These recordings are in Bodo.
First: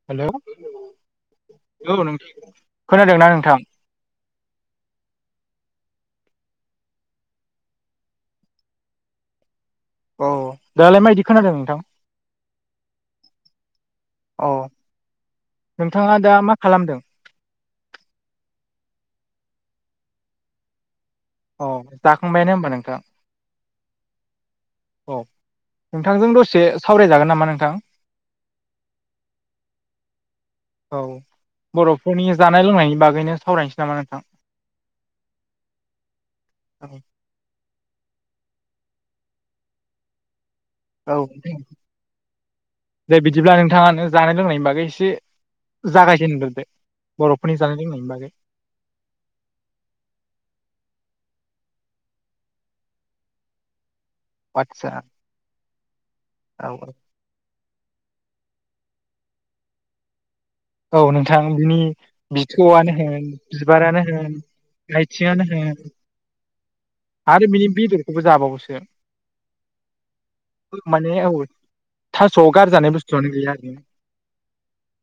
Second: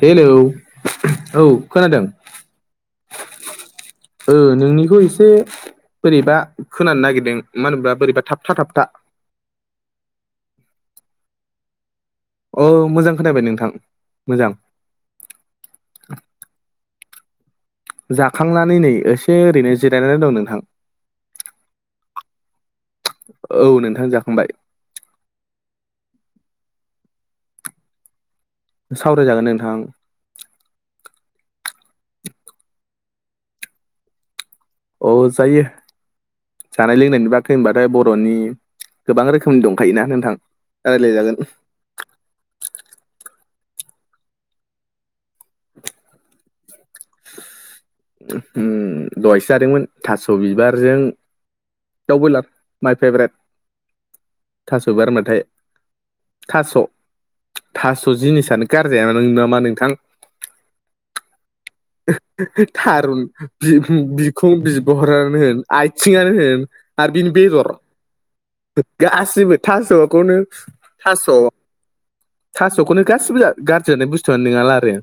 हेलौ औ औ खोनादों? नोंथां खोनादोंना नोंथां औ नोंनिखौ एसे बोरैबा खोनानो नागिरदों मा होनोब्ला बोरैबा थाबथा थाबथा। औ दालाय मायदि खोनादों नोंथां? औ मोजां खोनबाय नोंथां औ मोजां। नोंथाङा दा मा खालामदों? जाखांनानै नै एसे ओरैनो जिरायनानै दं नोंथां। अ जाखांबायानो होमबा नोंथां। औ नोंथां जाखांबाय। औ नोंथांजों दसे सावरायजागोन नामा नोंथां? सावरायजागोन नोंथां औ बर'फोरनि जानाय लोंनायनि बागैनो सावरायनोसै नामा नोंथां अ जायो जानाय लोंनायनि बा गै होनबाथाय बर'नि गोबां रोखोमनि दंखायोना नोंथां औ रायलायजागोन [unintelligible] दे बिदिब्ला नोंथाङानो जानाय लोंनायनि बागै एसे जागाय जेनग्रोदो बर'फोरनि जानाय लोंनाय बागै ओम दहायसो जादोंमोन थास' बिबारजों दाव बइलार माइ फेभरेट थास' आदसा बिबार होनबाथाय औ थास' थास' जिनिसानो गारजायामोन नामा नोंथां औ नोंथां बिनि बिथौआनो थारुन होन बिबारानो बिखुं होन बिखुं बिगुरानो होन आइथिंआनो होन आरो बिनि बेदर गासिबो थास'खौनो माने थास' औ थास'आव गारजानाय थास'खौनो बुस्थुआनो गासिबो गैया आरो गारजानाय बुस्थुआनो नोङाला आरो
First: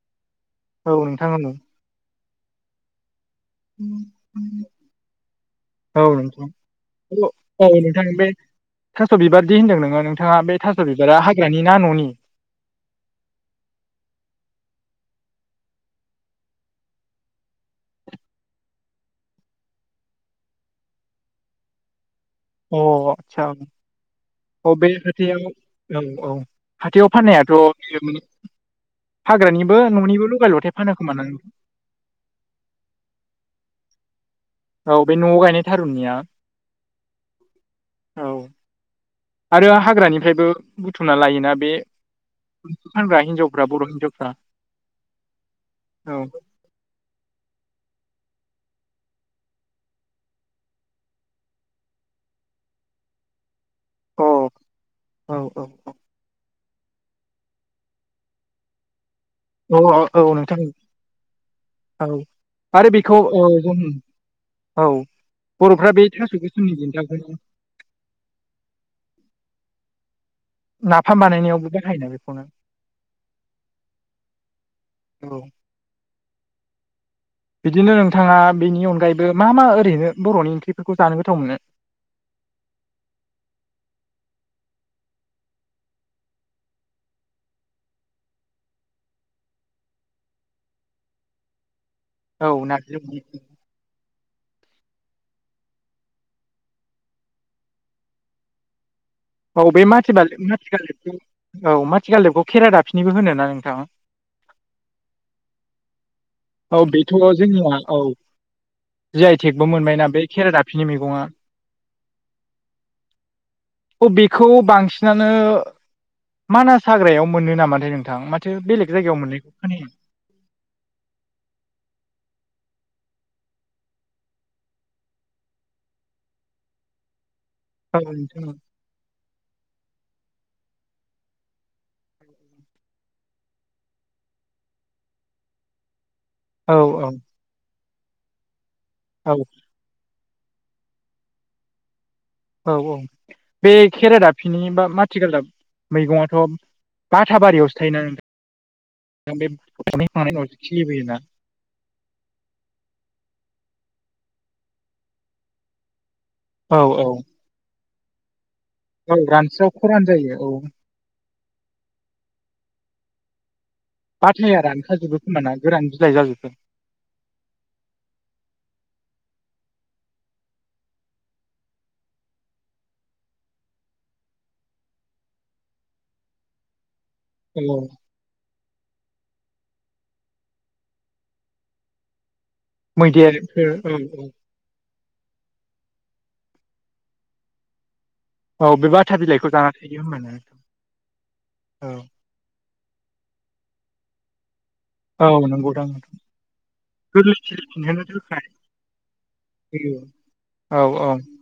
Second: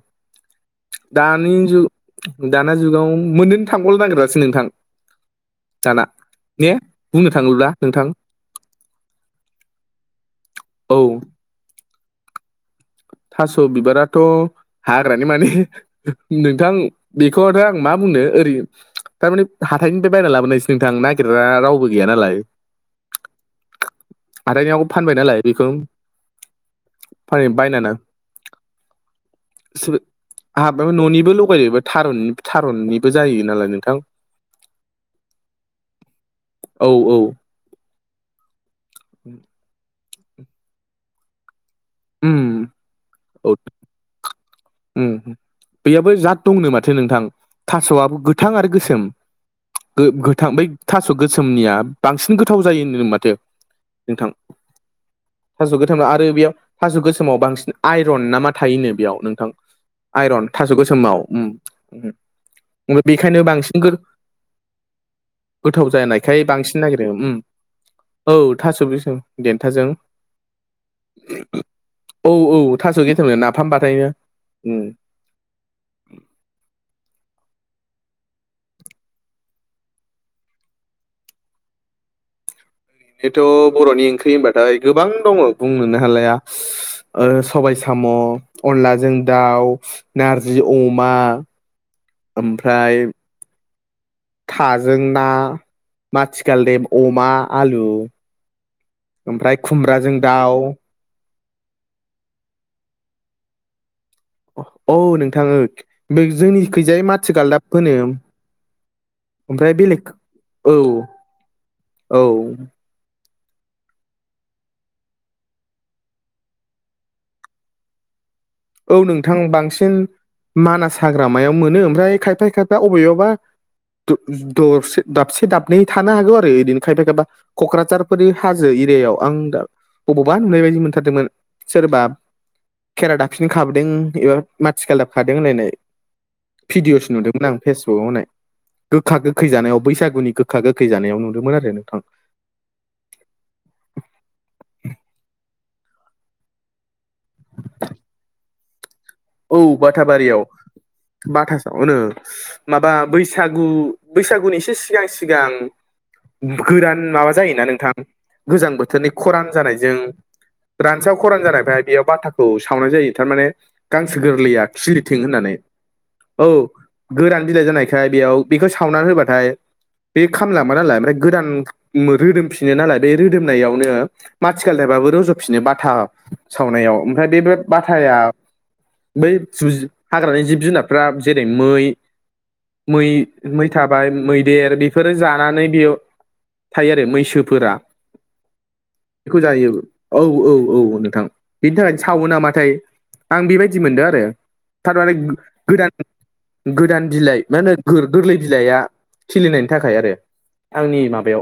औ औ [unintelligible] दाना जुगाव मोननो नो थांबावनो नागेरासो नोंथां दाना औ नोंथां ने बुंनो औ थाङोब्ला नोंथां बे थास' बिबारदि होनदों नोङो नोंथाङा बे थास' औ बिबारा हाग्रानि ना न'नि थास' बिबाराथ' हाग्रानि माने नोंथां बेखौ आरो आं मा बुंनो ओरै थारमाने हाथाइनिफ्राय बायना लाबोनायसो नोंथां नागिरग्रा रावबो गैया नालाय अ आदसा औ हाथाइनियाव बे फानबाय नालाय हाथायाव बेखौ औ औ हाथायाव फान फाननायाथ' बायनानै [unintelligible] हाग्रानिबो न'निबो लगाय लथाय फानो खोमादां बेबो थारुननि थारुननिबो जायो नालाय नोंथां औ बे न'आव गायनाय थारुननिया औ औ औ आरो हाग्रानिफ्रायबो बुथुमना लायोना बे उम फानग्रा हिनजावफ्रा बर' हिनजावफ्रा [unintelligible] बैयाबो औ जत दंनो माथो नोंथां थास'आबो गोथां आरो गोसोम गो गोथां बै थास' गोसोमनिया बांसिन गोथाव जायो होनो माथो औ नोंथां औ थास' गोथां आरो बेयाव थास' गोसोमाव बांसिन आइरन ना मा थायोनो बेयाव नोंथां औ औ आइरन नोंथां थास' गोसोमाव औ आरो बेखौ औ बेखायनो जों बांसिन गो औ गोथाव बर'फ्रा बे थास' जानायखाय गोसोमनि बांसिन नागिरो देन्थाखौनो ओम औ थास' बिसं देन्थाजों नाफाम बानायनायावबो बाहायो औ औ थास' [unintelligible] नाफाम बानायो औ बिदिनो नोंथाङा बिनि अनगायैबो मा मा ओरैनो बर'नि ओंख्रिफोरखौ जानो गोथाव मोनो जेथ' बर'नि ओंख्रि होनबाथाय गोबां दङ बुंनोनो हालाया सबाइ साम' अनलाजों दाउ नारजि अमा औ ओमफ्राय नारजि [unintelligible] थाजों ना माथिगालदेब अमा आलु ओमफ्राय औ बे खुमब्राजों माथि बालदेब दाउ माथि गालदेबनि औ माथि गालदेबखौ खेरा दाफिनिबो होनो ना नोंथां औ नोंथां ओ औ जोंनिखैजाय बेथ' माथि गालदाफ जोंनिया होनो औ जि आइ टेकबो ओमफ्राय मोनबायना बेलेक बे खेरा औ दाफिनि मैगङा औ औ बेखौ बांसिनानो मानास हाग्रायाव मोनो नामाथाय नोंथां मा थो बेलेग औ जायगायाव नोंथां मोननायखौ खोनाया बांसिन मानास हाग्रामायाव मोनो ओमफ्राय खायफा खायफाया अबेयावबा दर दरसे दाबसे दाबनै थानो हागौ आरो इदिनो खायफा खायफा औ क'क्राझारफोरनि नोंथां हाजो। एरियायाव आं दा अबावबा नुनाय बायदि मोनथारदोंमोन सोरबा केेरा दाफि फिन खाबोदों एबा माथि गालदाब खादों होनलायनाय औ भिडिअ'सो नुदोंमोन आं फेसबुकाव होनाय गोखा औ गोखै जानायाव बैसागुनि गोखा गोखै जानायाव नुदोंमोन आरो नोंथां औ औ बे खेरा दाफिनि बा माथिगालदाब मैगं थायगं बाथाबारियावसो थायोना ना नोंथां बे औ [unintelligible] उनावसो खिलिबोयोना नो माबा बैसागु बैसागुनि एसे सिगां सिगां औ गोरान औ माबा जायोना नोंथां गोजां बोथोरनि औ खरान रानस्राव जानायजों खरान जायो औ रानस्राव खरान जानायफ्रा बेयाव बाथाखौ सावनाय जायो थारमाने गांसो बाथाया गोरलैया रानखाजोबो खिलिथों खोमाना होननानै गोरान बिलाइ औ जाजोबो गोरान बिलाइ जानायखाय बेयाव बेखौ सावनानै होबाथाय बे खामलांबाय नालाय ओमफ्राय गोदान रोदोमफिनो नालाय बे रोदोमनायावनो माथिगाल दाबाबो रुज'फिनो बाथा सावनायाव ओमफ्राय बे औ बाथाया बै हाग्रानि जिब जुनारफ्रा जेरै मै मै मै मैदेरफोर औ थाबाय औ मै देर बेफोरो जानानै बेयाव थायो आरो मैसोफोरा औ बे बाथा बेखौ बिलाइखौ जाना जायो थायो औ होमबाना औ नोंथां। औ नोंथां बेनि थाखायनो सावो नामाथाय आं बेबायदि मोनदों आरो थारमाने औ नंगौदां गोदान नोंथां गोदान गोरलै बिलाइ मा होनो खिलिफिनहोनो गोरलै थाखाय बिलाइआ खिलिनायनि होयो। थाखाय आरो औ आंनि माबायाव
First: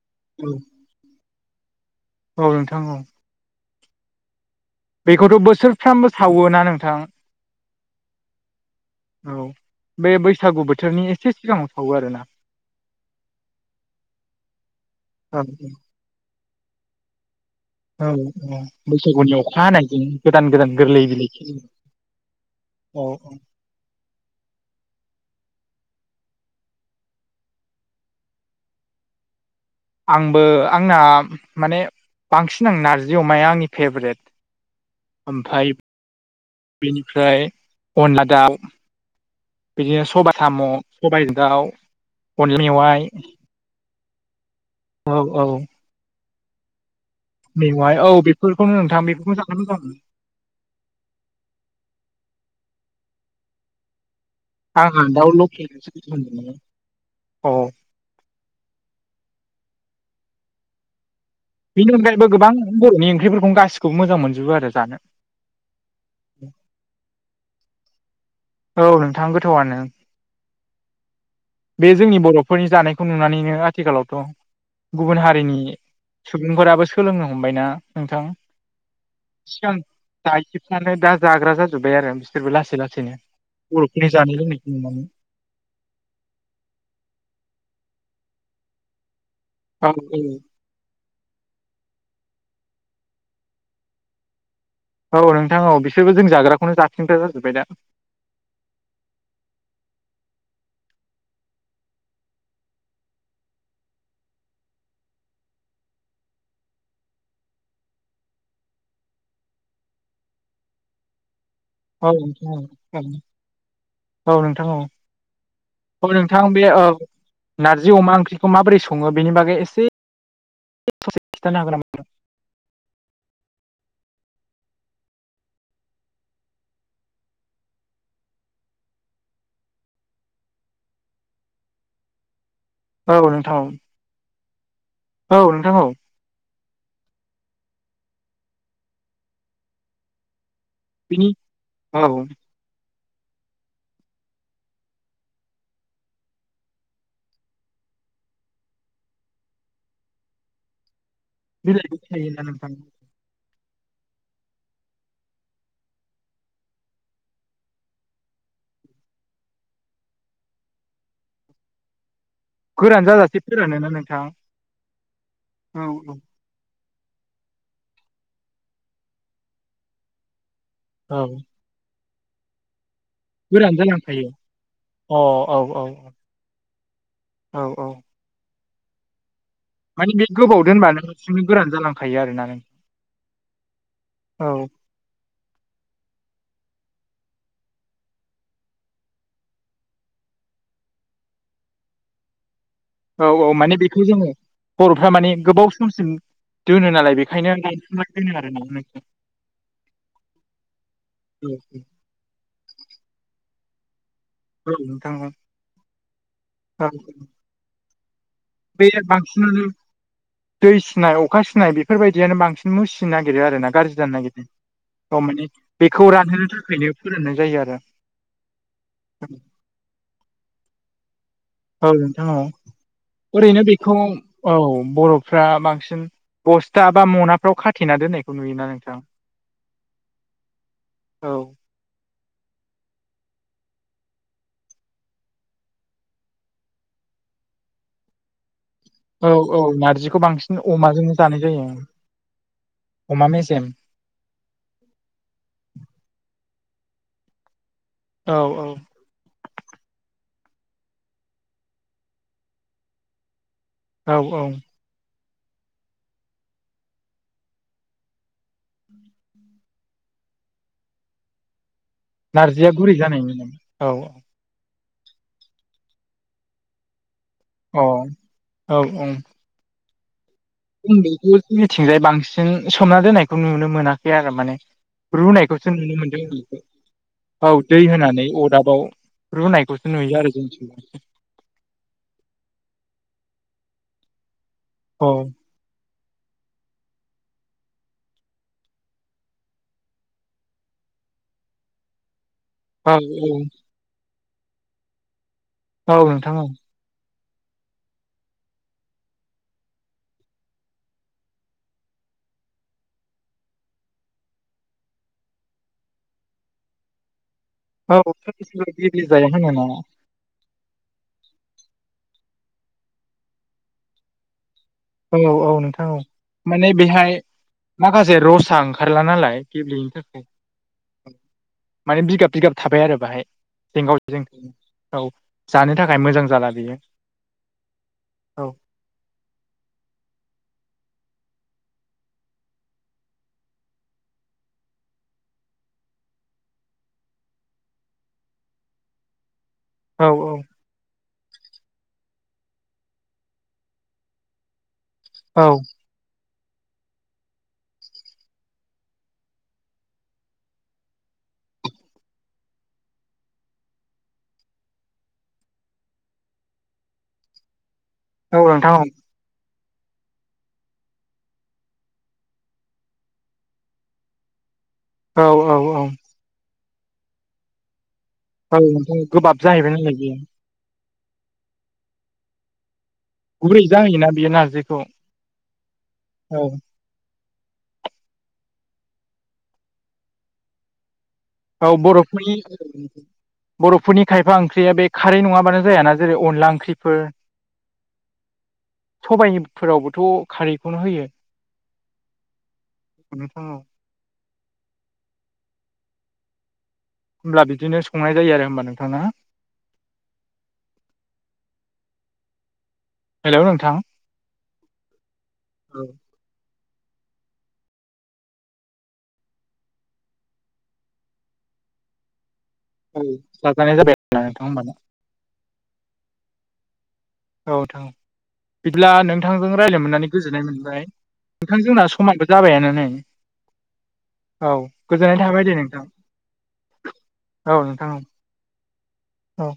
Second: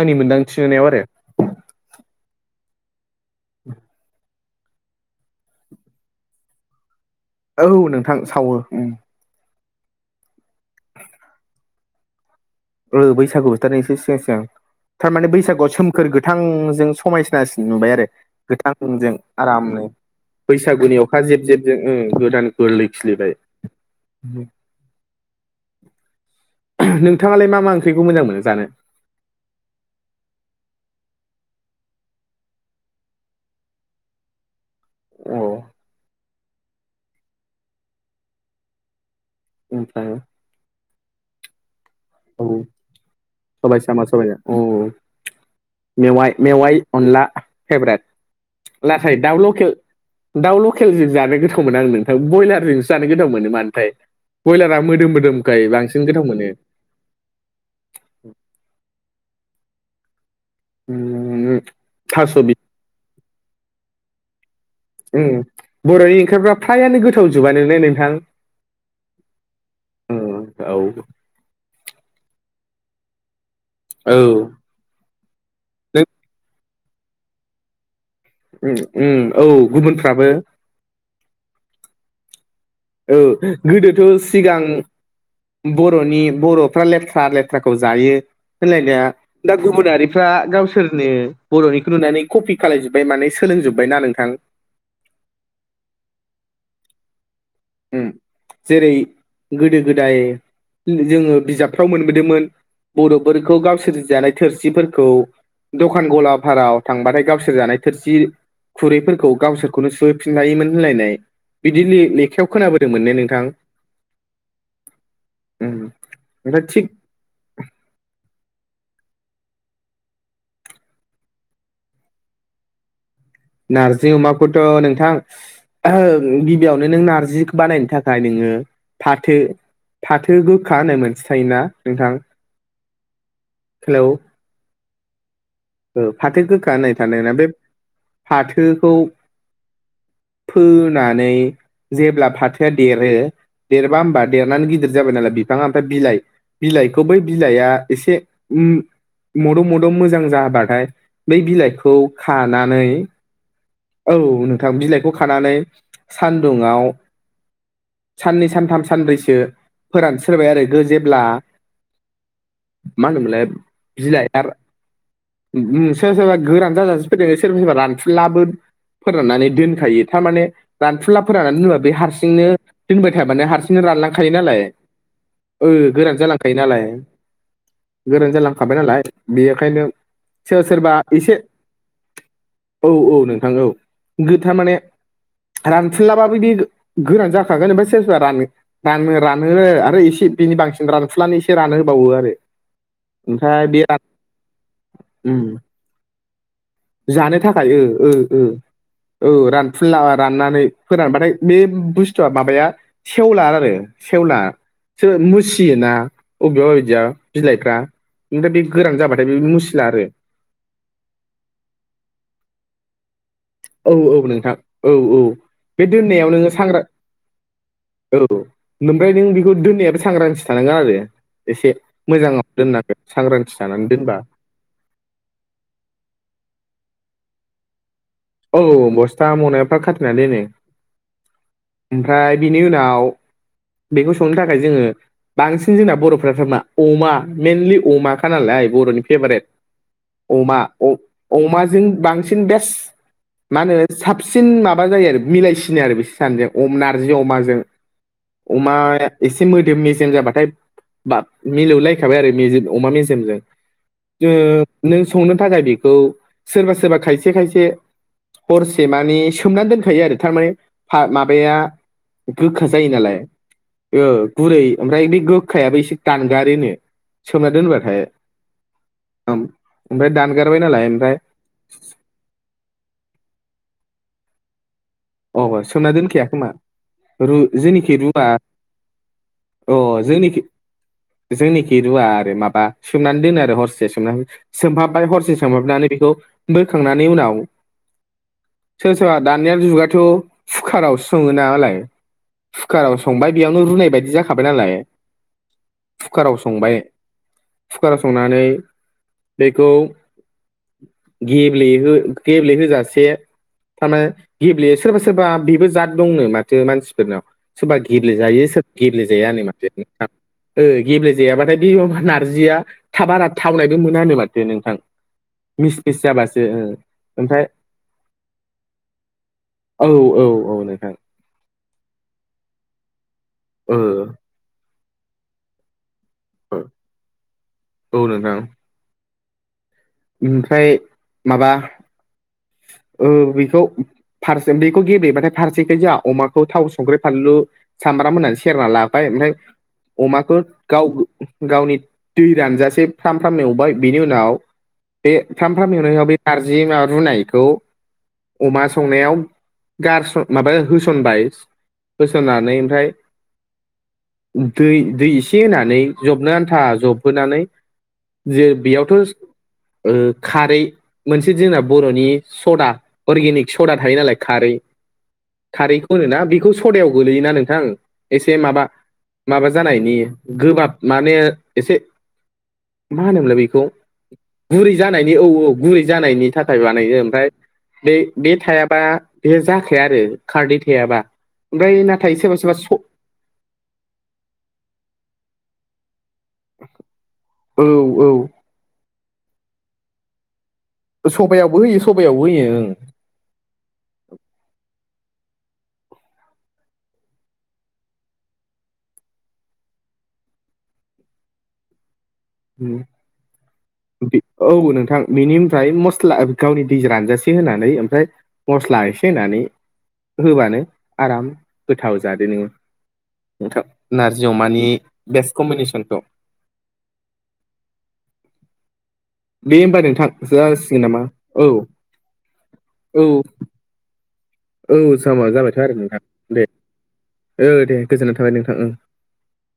आंनि औ मोनदांथि नुनायाव आरो औ नोंथां औ [inaudible] बेखौथ' बोसोरफ्रामबो सावोना नोंथां औ नोंथां सावो औ बे बैसागु बोथोरनि एसे सिगांङाव सावो आरो ना ओ बैसागु बोथोरनि एसे सिगां सिगां थारमाने औ बैसागुआव सोमखोर गोथांजों समायनासिन नुबाय आरो औ औ गोथांजों बैसागुनि अखा आरामनो हानायजों गोदान गोदान बैसागुनि गोरलै अखा बिलाइ जेब खिलियो जेबजों गोदान ओम गोरलै औ औ खिलिबाय नों नोंथांङालाय मा मा ओंख्रिखौ मोजां मोनो जानो आंबो आंना माने बांसिन आं नारजि अमाया आंनि फेभरेट अ ओमफ्राय बेनिफ्राय अनला दाउ बिदिनो ओमफ्राय सबाइ साम' सबायजों दाउ औ अनला मेवाइ सबाय साम सबायजों औ मेवाइ मेवाइ अनला मेवाय फेभरेट औ बेफोरखौनो नोंथां नाथाय दाउ बेफोरखौनो जानो लकेल मोजां मोनो दाउ लकेलजों जानो गोथाव मोना आं नोंथां बयलारजोंसो जानो गोथाव मोनो मानोथाय ब्रयलारा आंहा मोदोम दाउ मोदोमखाय लकेलसो बांसिन मोजां गोथाव मोनो औ [inaudible] [inaudible] बेनि अनगायैबो थास' गोबां बि बर'नि ओंख्रिफोरखौ गासिखौबो मोजां मोनजोबो आरो जानो बर'नि ओंख्रिफोरा फ्रायानो गोथाव जोबानो ने नोंथां औ नोंथां गोथावआनो अ औ बे जोंनि बर'फोरनि जानायखौ नुनानैनो आथिखालावथ' औ गुबुन हारिनि नों सुबुंफोराबो सोलोंनो हमबायना नोंथां औ गुबुनफ्राबो नै दा जाग्रा जाजोब्बाय आरो बिसोरबो लासै लासैनो औ गोदोथ' बर'फोरनि जानाय सिगां लोंनायखौ नुनानै बर'नि बर'फ्रा लेथ्रा लेथ्राखौ जायो होनलायनाया दा औ गुबुनारिफ्रा गावसोरनो बर'निखौ नुनानै कपि खालायजोब्बाय माने सोलोंजोब्बायना नोंथां औ नोंथां औ बिसोरबो जों जाग्राखौनो जाफिनग्रा जाजोब्बाय दा जेरै गोदो गोदाय जोङो बिजाबफ्राव मोनबोदोंमोन बर'फोरखौ गावसोर जानाय थोरसिफोरखौ दखान गला फोराव थांबाथाय गावसोर जानाय थोरसि खुरैफोरखौ गावसोरखौनो सुहोफिनलायोमोन होनलायनाय बिदि औ औ लेखायाव नोंथां खोनाबोदोंमोननो नोंथां औ नोंथां औ उम औ नोंथां बे ओमफ्राय औ थिग नारजि अमा ओंख्रिखौ माबोरै सङो बेनि बागै एसे बेनि प्र'सेसखौ खोनथानो हागोन नामा नोंथां? नार्जि अमाखौथ' नोंथां गिबियावनो नों नारजि बानायनो थाखाय नोङो फाथो फाथो गोखा होननाय मोनसे थायोना नोंथां औ नोंथां औ हेलौ औ नोंथां औ ओ फाथो गोखा होनाय थानाया बे फाथोखौ बिनि फोनानै औ जेब्ला फाथो बिफाया देरो देरबा होमबा देरनानै गिदिर जाबाय नालाय बिफाङा ओमफ्राय बिलाइ बिलाइखौ बै बिलाइआ एसे मद' मद' मोजां जाबाथाय बै बिलाइखौ बिलाइबो थायोना नोंथां खानानै औ नोंथां बिलाइखौ खानानै सानदुंयाव साननै सानथाम सानब्रैसो फोरानस्रोबाय आरो जेब्ला गोरान मा जाजासे होनोमोनलाय फोरानोना नोंथां बिलाइ औ सोरबा औ सोरबा गोरान जाजासे फोरजोंनो सोरबा सोरबा रानफुलाबो फोराननानै दोनखायो थारमाने रानफुनला औ फोरनानै दोनोबा बे हारसिंनो दोंबाय थाया माने गोरान हारसिंनो जालांखायो रानलांखायो नालाय अ औ ओ औ गोरान जालांखायो नालाय औ औ गोरान जालांखाबाय नालाय बेखायनो माने बे सोरबा गोबाव सोरबा दोनबानो एसे हारसिंनो गोरान जालांखायो आरोना नों औ औ नोंथां औ गो औ थारमाने रानफुनलाबाबो बिदि गोरान जाखागोन ओमफ्राय सोरबा सोरबा रानो रानो रानो आरो एसे बिनि बांसिन रानफुनलानि एसे रानो होबावो आरो औ औ ओमफ्राय माने बे बेखौ जोङो बर'फ्रा माने उम गोबाव समसिम दोनो नालाय जानो बेखायनो थाखाय ओ ओ लानसनानै दोनो आरो ना नोंथां औ रानफुला राननानै फोरानबाथाय बे बुस थु माबाया सेवला आरो सेवला औ नोंथां सोर औ मुसियोना अबेबा औ बादियाव बिलाइफ्रा ओमफाय बे गोरान जाबाथाय बे मुसि ला आरो दै सिनाय अखा सिनाय बेफोरबायदियानो बांसिन मुसि नो नागिरो आरो ना औ गाज्रि औ जानो नागिरो नोंथां औ माने बे बेखौ दोननायाव नोङो रानहोनो सांग्रां थाखायनो फोराननाय जायो आरो औ ओमफ्राय नों बेखौ दोननायाबो सांग्रांथि थानांगोन आरो एसे औ नोंथां औ मोजाङाव दोननांगोन सांग्रांथि ओरैनो जानानै बेखौ दोनबा औ बर'फ्रा बांसिन बसथा बा मनाफ्राव खाथेना दोननाय औ बसथा मनाफ्राव खाथेनानै दोनो औ ओमफ्राय बिनि उनाव बेखौ संनो थाखाय जोङो बांसिन जोंना बर'फ्राथार मा अमा मइेनलि अमाखा नालाय आरो बर'नि औ फेभरेट औ नारजिखौ बांसिन अमा अमाजोंनो जानाय जायो अमाजों बांसिन बेस्ट अमा मा मेजेम होनो साबसिन माबा जायो आरो मिलायसिनो आरो बिसोर सानैजों अम नारजिजों अमाजों औ औ अमा एसे मोदोम मेजेम जाबाथाय बाब मिलौलायखाबाय आरो मेजेम अमा मेजेमजों औ ओ औ नों संनो थाखाय बेखौ सोरबा सोरबा खायसे खायसे हरसे मानि सोमना दोनखायो आरो थारमाने फा माबाया गोखा नारजिया जायो गुरै नालाय जानायनि नामा? अ ओ गुरै ओमफ्राय बे गोखायाबो एसे दानगारोनो सोमना औ दोनबाथाय औ ओम ओमफ्राय दानगारबाय नालाय जों ओमफ्राय बेखौ जोंनिथिंजाय बांसिन सोमना दोननायखौ नुनो मोनाखै आरो माने ओमफ्राय अ रुनायखौसो सोमना नुनो मोनदों दोनखाया आं खोमा बेखौ रु औ दै जोंनिखि रुवा होनानै अदाबाव अ रुनायखौसो नुयो आरो जोंनिखि जोंनिथिं जोंनिखि रुवा आरो माबा सोमनानै दोनो आरो हरसे सोमनानै सोमहाबबाय औ हरसे सोमहाबनानै बेखौ बोखांनानै उनाव सोर सोरबा दानिया जुगा थ' कुकार आवसो सङो नालाय औ कुकाराव संबाय बेयावनो रुनाय बायदि जाखाबाय नालाय औ नोंथां कुकाराव औ संबाय कुकाराव संनानै बेखौ गेब्लेहो गेब्लेहोजासे थार माने गेब्ले सोरबा सोरबा बेबो जाद दंनो माथो मानसिफोरनाव सोरबा औ सोरबा गेब्लेजायो सोर सोरबा गेब्लेजाया गेब्लेजायानो होनो ना माथो नोंथां ओ गेब्लेजायाबाथाय बे नारजिया थाबा थावनायबो मोना होनो माथो नोंथां औ औ मिस नोंथां औ मिस जाबासो माने बेहाय माखासे रसा ओंखारला नालाय गेब्लेयैनि ओ ओमफ्राय औ थाखाय औ औ नोंथां माने बिगाब बिगाब थाबाय आरो बाहाय ओ जेंगाव जें औ जानो थाखाय मोजां जाला ओ बेयो औ ओमफ्राय माबा ओ बेखौ फारसे बेखौ गेब्लेबाथाय फारसेखाय जोंहा अमाखौ थाव, संख्रि, फानलु सामब्राम होनानै सेरना लाबाय ओमफ्राय औ अमाखौ गाव गावनि दै रानजासे फ्राम फ्राम एवबाय बिनि उनाव बे औ फ्राम फ्राम एवनायाव बे नारजि माबा रुनायखौ अमा संनायाव गारसन माबा होसनबाय होसननानै ओमफ्राय दै दै एसे होनानै जबनो आन्था जबहोनानै औ जे नोंथां औ बेयावथ' ओ खारै मोनसे जोंना बर'नि सदा अर्गेनिक सदा थायो नालाय खारै औ औ खारैखौ होनोना बेखौ सदायाव गोलैयोना नोंथां एसे औ माबा नोंथां गोबाब माबा जाहैबाय नालाय जानायनि बेयो गोबाब माने एसे मा होनोमोनलाय गुरै बेखौ जाहैयोना बेयो ना गुरै जानायनि औ औ गुरै जानायनि थाखाय बानायो ओमफ्राय बे बे थायाबा बे जाखाया आरो खारदै थायाबा औ ओमफ्राय नाथाय बर'फोरनि सोरबा सोरबा स बर'फोरनि खायफा ओंख्रिया बे खारै नङाबानो जायाना जेरै अनला ओंख्रिफोर औ औ सबाइफोरावबोथ' खारै सबायावबो होयो सबायावबो होयो ओं [unintelligible] होमब्ला बिदिनो संनाय जायो आरो होमबा नोंथां ना उम हेलौ नोंथां औ नोंथां बेनिफ्राय औ मस्ला गावनि दै रानजासे होनानै ओमफ्राय मस्ला एसे होनानै होबानो आराम गोथाव जादो नोङो औ नोंथां जाजानाय जाबाय आरो ना नारजि नोंथां होमबा अमानि ना? बेस्ट कम्बिनेसनखौ औ नोंथां औ बिदिब्ला नों थांजों दे होमबा रायज्लाय नोंथां मोननानै गोजोन्नाय जासिगोन मोनबाय नामा औ नोंथांजोंना समानथ जाबायानो नै औ औ गोजोननाय समा थाबाय दे जाबायथ' आरो नोंथां दे औ दे नोंथां गोजोननाय थाबाय नोंथां ओं औ